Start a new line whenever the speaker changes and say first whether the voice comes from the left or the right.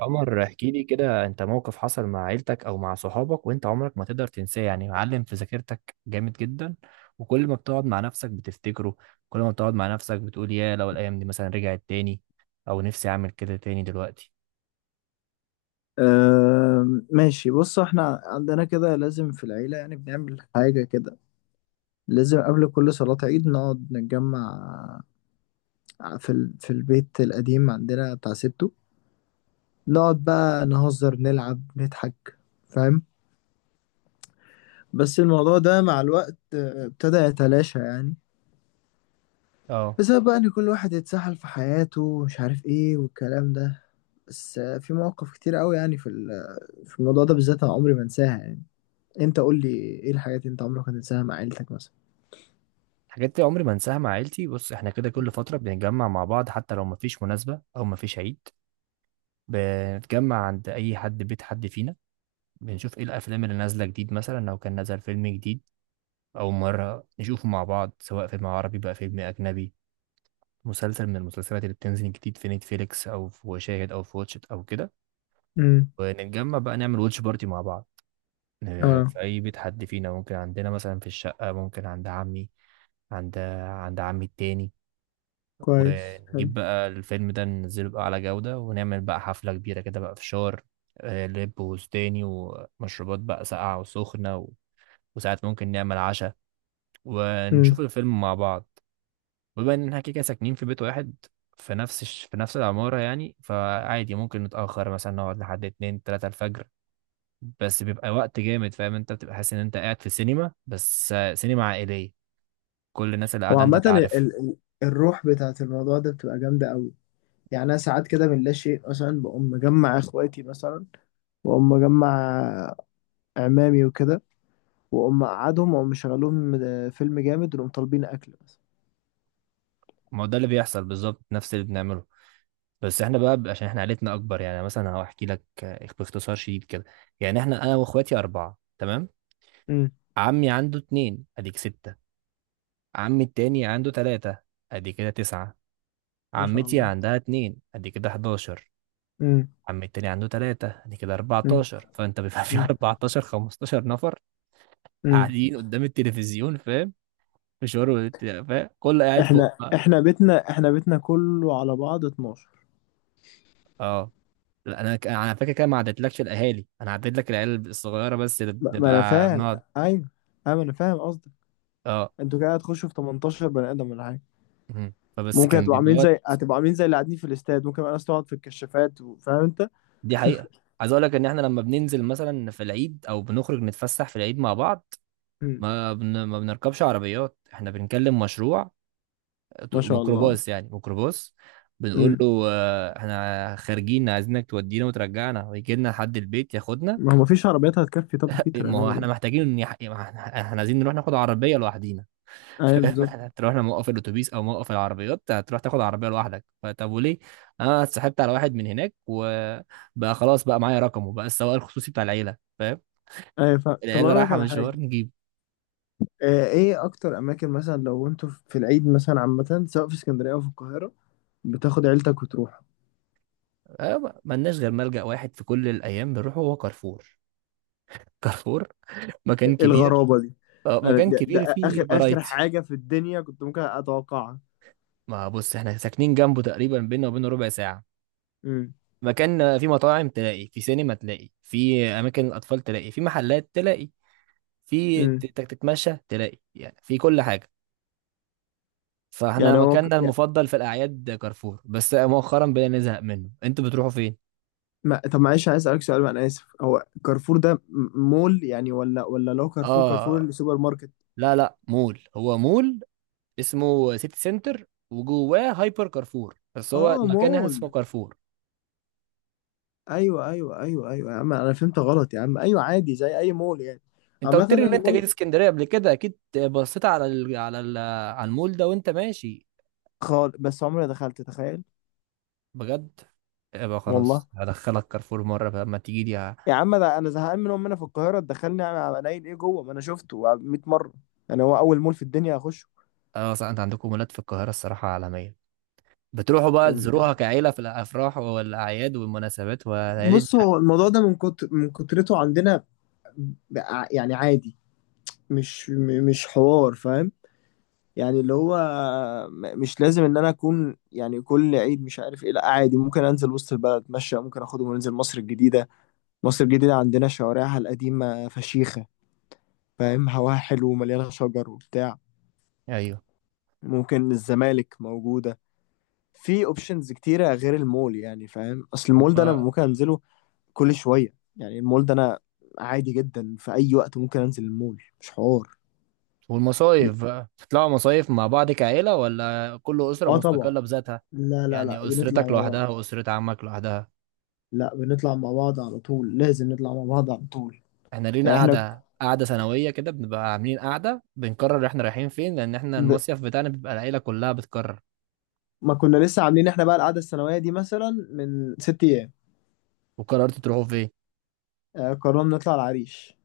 right: عمر، احكي لي كده. انت موقف حصل مع عيلتك او مع صحابك وانت عمرك ما تقدر تنساه، يعني معلم في ذاكرتك جامد جدا، وكل ما بتقعد مع نفسك بتفتكره. كل ما بتقعد مع نفسك بتقول يا لو الايام دي مثلا رجعت تاني، او نفسي اعمل كده تاني دلوقتي.
left: ماشي، بص، احنا عندنا كده لازم في العيلة، يعني بنعمل حاجة كده. لازم قبل كل صلاة عيد نقعد نتجمع في البيت القديم عندنا بتاع ستو. نقعد بقى نهزر نلعب نضحك، فاهم؟ بس الموضوع ده مع الوقت، ابتدى يتلاشى يعني.
right: اه،
left: بسبب بقى ان كل واحد اتسحل في حياته ومش عارف ايه والكلام ده. بس في مواقف كتير قوي يعني، في الموضوع ده بالذات انا عمري ما انساها يعني. انت قول لي، ايه الحاجات اللي انت عمرك ما تنساها مع عيلتك مثلا؟
right: الحاجات دي عمري ما انساها مع عيلتي. بص، احنا كده كل فترة بنتجمع مع بعض حتى لو مفيش مناسبة او مفيش عيد. بنتجمع عند اي حد، بيت حد فينا. بنشوف ايه الافلام اللي نازلة جديد، مثلا لو كان نزل فيلم جديد أول مرة نشوفه مع بعض، سواء فيلم عربي بقى فيلم أجنبي، مسلسل من المسلسلات اللي بتنزل جديد في نتفليكس أو في وشاهد أو في واتشت أو كده.
left: امم.
right: ونتجمع بقى نعمل واتش بارتي مع بعض،
left: اه،
right: في أي بيت حد فينا، ممكن عندنا مثلا في الشقة، ممكن عند عمي، عند عند عمي التاني.
left: كويس، حلو.
right: ونجيب بقى الفيلم ده، ننزله بقى على جودة، ونعمل بقى حفلة كبيرة كده بقى، فشار لب وستاني ومشروبات بقى ساقعة وسخنة وساعات ممكن نعمل عشاء
left: امم.
right: ونشوف الفيلم مع بعض. وبما ان احنا كده كده ساكنين في بيت واحد، في في نفس العمارة يعني، فعادي ممكن نتأخر مثلا نقعد لحد اتنين تلاتة الفجر. بس بيبقى وقت جامد، فاهم؟ انت بتبقى حاسس ان انت قاعد في سينما، بس سينما عائلية، كل الناس اللي قاعدة انت
left: وعامة
right: تعرفها.
left: الروح بتاعت الموضوع ده بتبقى جامدة قوي. يعني أنا ساعات كده من لا شيء مثلا بقوم مجمع إخواتي مثلا، وأقوم مجمع عمامي وكده، وأقوم أقعدهم وأقوم مشغلهم فيلم جامد ونقوم طالبين أكل مثلا.
right: ما هو ده اللي بيحصل بالظبط، نفس اللي بنعمله. بس احنا بقى عشان احنا عائلتنا اكبر. يعني مثلا هحكي لك باختصار شديد كده. يعني احنا، انا واخواتي اربعة، تمام.
left: امم.
right: عمي عنده اتنين، اديك ستة. عمي التاني عنده تلاتة، ادي كده تسعة.
left: ما شاء
right: عمتي
left: الله.
right: عندها اتنين، ادي كده 11.
left: امم.
right: عم التاني عنده تلاتة، يعني كده
left: امم.
right: 14. فانت بيبقى في
left: امم.
right: 14 15 نفر
left: امم.
right: قاعدين قدام التلفزيون، فاهم؟ مشوار فاهم كله قاعد فوق
left: إحنا
right: بقى.
left: إحنا بيتنا إحنا بيتنا كله على بعض 12.
right: اه، لا انا انا فاكر كده ما عدتلكش الاهالي، انا عديت لك العيال الصغيره بس اللي
left: ما أنا
right: بنبقى
left: فاهم.
right: بنقعد.
left: أيوه، أيوه، أنا فاهم قصدك.
right: اه،
left: أنتوا كده هتخشوا في 18 بني آدم ولا حاجة؟
right: مهم. فبس
left: ممكن
right: كان بيبقى وقت.
left: هتبقى عاملين زي اللي قاعدين في الاستاد، ممكن بقى ناس تقعد في الكشافات فاهم انت؟
right: دي حقيقه. عايز اقول لك ان احنا لما بننزل مثلا في العيد او بنخرج نتفسح في العيد مع بعض،
left: مم.
right: ما بنركبش عربيات، احنا بنكلم مشروع
left: ما شاء الله.
right: ميكروباص، يعني ميكروباص. بنقول
left: مم.
right: له احنا خارجين عايزينك تودينا وترجعنا ويجي لنا لحد البيت ياخدنا.
left: ما هو مفيش عربيات هتكفي، طب في ترى
right: ما هو
left: نعمل
right: احنا
left: ايه؟
right: محتاجين إن ما احنا إحنا عايزين نروح ناخد عربيه لوحدينا.
left: ايوه،
right: فاهم؟
left: بالظبط.
right: احنا تروح موقف الاتوبيس او موقف العربيات، هتروح تاخد عربيه لوحدك؟ فطب وليه؟ انا اتسحبت على واحد من هناك، وبقى خلاص بقى معايا رقمه بقى، السواق الخصوصي بتاع العيله، فاهم؟
left: ايوه، طب
right: العيله
left: انا اقول لك
right: رايحه
left: على حاجه.
right: مشوار، نجيب.
left: ايه اكتر اماكن مثلا، لو انتوا في العيد مثلا عامه، سواء في اسكندريه او في القاهره، بتاخد عيلتك وتروح؟
right: ملناش غير ملجأ واحد في كل الايام بنروحه، هو كارفور. كارفور، مكان كبير.
left: الغرابه دي! انا
right: مكان
left: ده,
right: كبير
left: ده
right: فيه
left: اخر اخر
right: فرايتي.
left: حاجه في الدنيا كنت ممكن اتوقعها.
right: ما بص، احنا ساكنين جنبه تقريبا، بينا وبينه ربع ساعة.
left: امم.
right: مكان فيه مطاعم تلاقي، في سينما تلاقي، في أماكن الأطفال تلاقي، في محلات تلاقي، في
left: امم.
right: تتمشى تلاقي، يعني في كل حاجة. فاحنا
left: يعني هو،
right: مكاننا المفضل في الأعياد كارفور، بس مؤخرا بدأنا نزهق منه. انتوا بتروحوا فين؟
left: ما طب معلش عايز اسالك سؤال وانا اسف، هو كارفور ده مول يعني ولا لو كارفور
right: اه،
left: اللي سوبر ماركت؟
right: لا لا، مول، هو مول. اسمه سيتي سنتر وجواه هايبر كارفور، بس هو
left: اه،
right: المكان هنا اسمه
left: مول.
right: كارفور.
left: ايوه، ايوه، ايوه، ايوه، يا عم انا فهمت غلط يا عم. ايوه عادي زي اي مول يعني.
right: انت قلت
left: عامه،
right: لي
left: أنا
right: ان انت
left: المول
right: جيت اسكندريه قبل كده، اكيد بصيت على المول ده وانت ماشي.
left: خالص بس عمري ما دخلت، تخيل.
right: بجد؟ يبقى
left: والله
right: خلاص هدخلك كارفور مره بقى اما تيجي لي
left: يا عم، ده انا زهقان من امنا في القاهره دخلني قليل ايه جوه ما انا شفته 100 مره. يعني هو اول مول في الدنيا اخشه؟
right: اه. صح انت عندكم مولات في القاهره، الصراحه عالميه. بتروحوا بقى
left: ال-
right: تزوروها كعيله في الافراح والاعياد والمناسبات وليالي
left: بص، هو الموضوع ده من كترته عندنا، ب- يعني عادي، مش حوار، فاهم؟ يعني اللي هو مش لازم ان انا اكون يعني كل عيد مش عارف ايه، لا عادي، ممكن انزل وسط البلد اتمشى، ممكن اخدهم وننزل مصر الجديدة. مصر الجديدة عندنا شوارعها القديمة فشيخة، فاهم، هواها حلو ومليانة شجر وبتاع.
right: ايوه
left: ممكن الزمالك موجودة، في اوبشنز كتيرة غير المول يعني، فاهم، اصل المول ده انا
right: أما-
left: ممكن انزله كل شوية يعني. المول ده انا عادي جدا في اي وقت ممكن انزل المول، مش حوار.
right: والمصايف بقى، بتطلعوا مصايف مع بعض كعيله ولا كل اسره
left: اه طبعا.
right: مستقله بذاتها؟
left: لا، لا، لا،
right: يعني
left: بنطلع
right: اسرتك
left: مع بعض.
right: لوحدها واسره عمك لوحدها؟
left: لا، بنطلع مع بعض على طول، لازم نطلع مع بعض على طول.
right: احنا لينا
left: يعني احنا،
right: قاعدة سنوية كده، بنبقى عاملين قاعدة بنقرر احنا رايحين فين، لأن احنا
left: ب...
right: المصيف بتاعنا بيبقى العيلة كلها بتقرر.
left: ما كنا لسه عاملين احنا بقى القعده السنويه دي مثلا من 6 ايام.
right: وقررتوا تروحوا فين؟
left: قررنا نطلع العريش.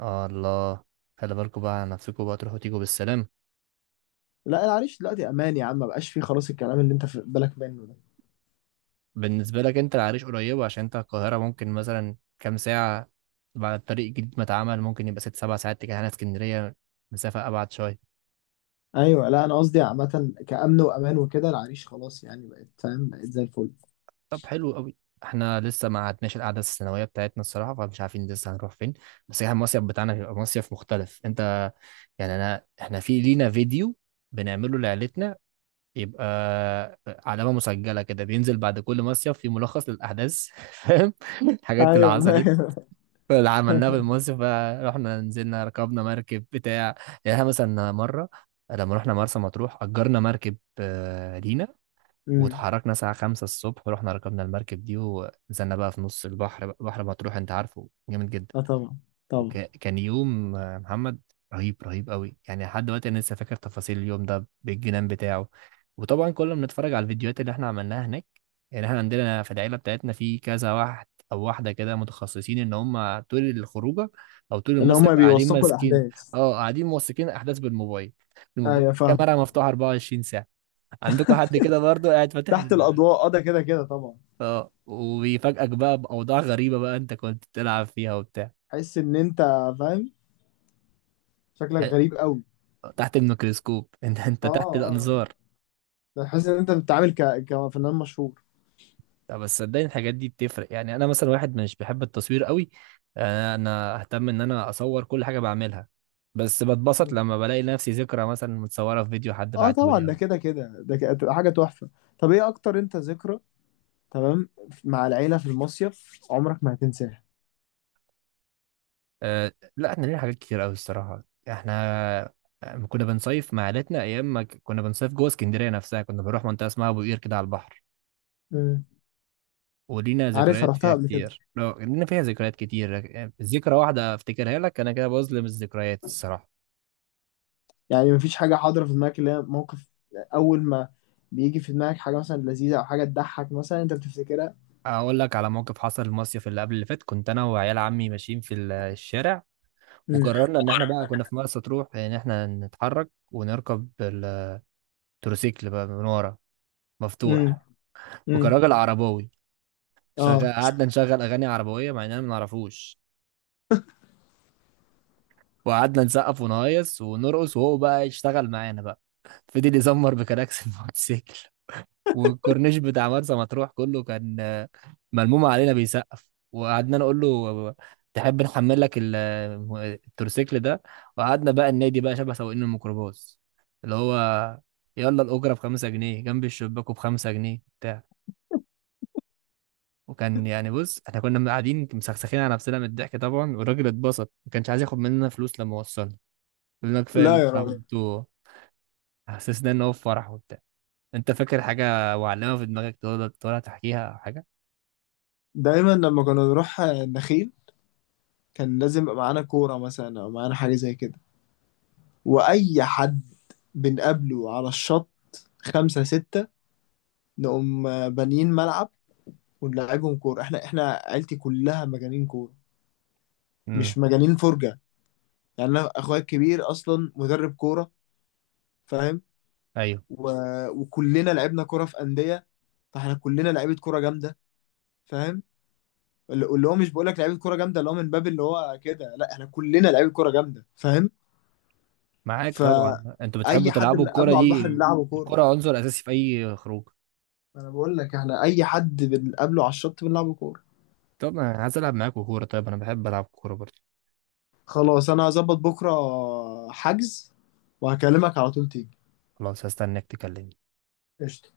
right: آه الله، خلي بالكوا بقى على نفسكوا بقى، تروحوا تيجوا بالسلام.
left: لا، العريش دلوقتي امان يا عم، ما بقاش فيه خلاص الكلام اللي انت في بالك منه ده.
right: بالنسبة لك انت، العريش قريبة عشان انت القاهرة، ممكن مثلا كام ساعة. بعد الطريق الجديد ما اتعمل، ممكن يبقى ست سبع ساعات. تجاه هنا اسكندرية، مسافة أبعد شوية.
left: ايوه، لا انا قصدي عامه كامن وامان وكده، العريش خلاص يعني بقت، فاهم، بقت زي الفل.
right: طب حلو قوي. احنا لسه ما عدناش القعده السنويه بتاعتنا الصراحه، فمش عارفين لسه هنروح فين. بس احنا المصيف بتاعنا هيبقى مصيف مختلف، انت يعني. انا احنا في لينا فيديو بنعمله لعيلتنا، يبقى علامه مسجله كده، بينزل بعد كل مصيف في ملخص للاحداث. فاهم؟ الحاجات اللي
left: ايوه.
right: حصلت اللي عملناها في المصيف بقى، رحنا نزلنا ركبنا مركب بتاع. يعني احنا مثلا مره لما رحنا مرسى مطروح، اجرنا مركب لينا،
left: امم.
right: واتحركنا الساعة خمسة الصبح، ورحنا ركبنا المركب دي، ونزلنا بقى في نص البحر بحر مطروح انت عارفه جامد جدا.
left: اه، طبعا، طبعا.
right: وكان يوم محمد، رهيب رهيب قوي. يعني لحد دلوقتي انا لسه فاكر تفاصيل اليوم ده بالجنان بتاعه. وطبعا كنا بنتفرج على الفيديوهات اللي احنا عملناها هناك. يعني احنا عندنا في العيلة بتاعتنا في كذا واحد او واحدة كده متخصصين ان هم طول الخروجة او طول
left: اللي
right: المصيف
left: هما
right: قاعدين
left: بيوثقوا
right: ماسكين.
left: الاحداث.
right: اه، قاعدين موثقين احداث بالموبايل، الموبايل،
left: ايوه، فاهم.
right: الكاميرا مفتوحة 24 ساعة. عندكم حد كده برضه قاعد فاتح؟
left: تحت الاضواء. اه، ده كده كده طبعا.
right: اه، وبيفاجئك بقى باوضاع غريبه بقى انت كنت بتلعب فيها وبتاع.
left: تحس ان انت، فاهم، شكلك غريب قوي.
right: تحت الميكروسكوب. انت
left: اه،
right: تحت
left: اه،
right: الانظار.
left: بحس ان انت بتتعامل كفنان مشهور.
right: لا، بس صدقني الحاجات دي بتفرق. يعني انا مثلا واحد مش بحب التصوير قوي، انا اهتم ان انا اصور كل حاجه بعملها، بس بتبسط لما بلاقي نفسي ذكرى مثلا متصوره في فيديو حد
left: اه طبعا،
right: بعتهولي أو.
left: ده كده كده، هتبقى حاجه تحفه. طب، ايه اكتر انت، ذكرى تمام مع العيله في المصيف عمرك ما هتنساها؟
right: أه لا، احنا لينا حاجات كتير قوي الصراحه. احنا لما كنا بنصيف مع عيلتنا، ايام ما كنا بنصيف جوه اسكندريه نفسها، كنا بنروح منطقه اسمها ابو قير كده على البحر.
left: مم.
right: ولينا
left: عارفها،
right: ذكريات
left: رحتها
right: فيها
left: قبل كده.
right: كتير. لو لينا فيها ذكريات كتير يعني، ذكرى واحدة افتكرها لك انا كده بظلم الذكريات الصراحة.
left: يعني مفيش حاجه حاضره في دماغك اللي هي موقف اول ما بيجي في دماغك، حاجه مثلا لذيذه او حاجه تضحك مثلا انت بتفتكرها؟
right: اقول لك على موقف حصل المصيف اللي قبل اللي فات. كنت انا وعيال عمي ماشيين في الشارع،
left: مم.
right: وقررنا ان احنا بقى كنا في مرسى تروح ان احنا نتحرك ونركب التروسيكل بقى من ورا
left: مم.
right: مفتوح. وكان
left: مم.
right: راجل عرباوي
left: اه،
right: شغال، قعدنا نشغل اغاني عربوية مع اننا ما نعرفوش، وقعدنا نسقف ونهيص ونرقص وهو بقى يشتغل معانا بقى، فضل يزمر بكراكس الموتوسيكل. والكورنيش بتاع مرسى مطروح كله كان ملموم علينا بيسقف، وقعدنا نقول له تحب نحمل لك التورسيكل ده. وقعدنا بقى النادي بقى شبه سواقين الميكروباص، اللي هو يلا الأجرة بخمسة جنيه جنب الشباك وبخمسة جنيه بتاع. وكان يعني، بص احنا كنا قاعدين مسخسخين على نفسنا من الضحك طبعا. والراجل اتبسط، ما كانش عايز ياخد مننا فلوس، لما وصلنا قلنا كفايه
left: لا
right: اللي
left: يا
right: انتوا
left: راجل.
right: عملتوه. حسسنا ان هو في فرح وبتاع. انت فاكر حاجه وعلمها في دماغك تقدر تحكيها او حاجه؟
left: دايما لما كنا نروح النخيل كان لازم يبقى معانا كوره مثلا او معانا حاجه زي كده، واي حد بنقابله على الشط خمسة ستة نقوم بانيين ملعب ونلعبهم كورة. احنا عيلتي كلها مجانين كورة،
right: امم،
left: مش مجانين فرجة. يعني انا اخويا الكبير اصلا مدرب كورة، فاهم.
right: ايوه
left: و... وكلنا لعبنا كورة في أندية، فاحنا كلنا لعيبة كورة جامدة، فاهم. اللي هو مش بقول لك لعيبة كورة جامدة اللي هو من باب اللي هو كده، لا احنا كلنا لعيبة كورة جامدة، فاهم.
right: معاك طبعا، انتوا بتحبوا
left: فأي حد
right: تلعبوا الكرة
left: بنقابله على البحر
right: دي.
left: نلعبه كورة.
right: الكرة عنصر اساسي في اي خروج.
left: انا بقول لك احنا اي حد بنقابله على الشط بنلعب كوره.
right: طب انا عايز العب معاكوا كورة، طيب انا بحب العب كورة برضه.
left: خلاص انا هظبط بكره حجز وهكلمك على طول تيجي.
right: خلاص هستناك تكلمني.
left: قشطة.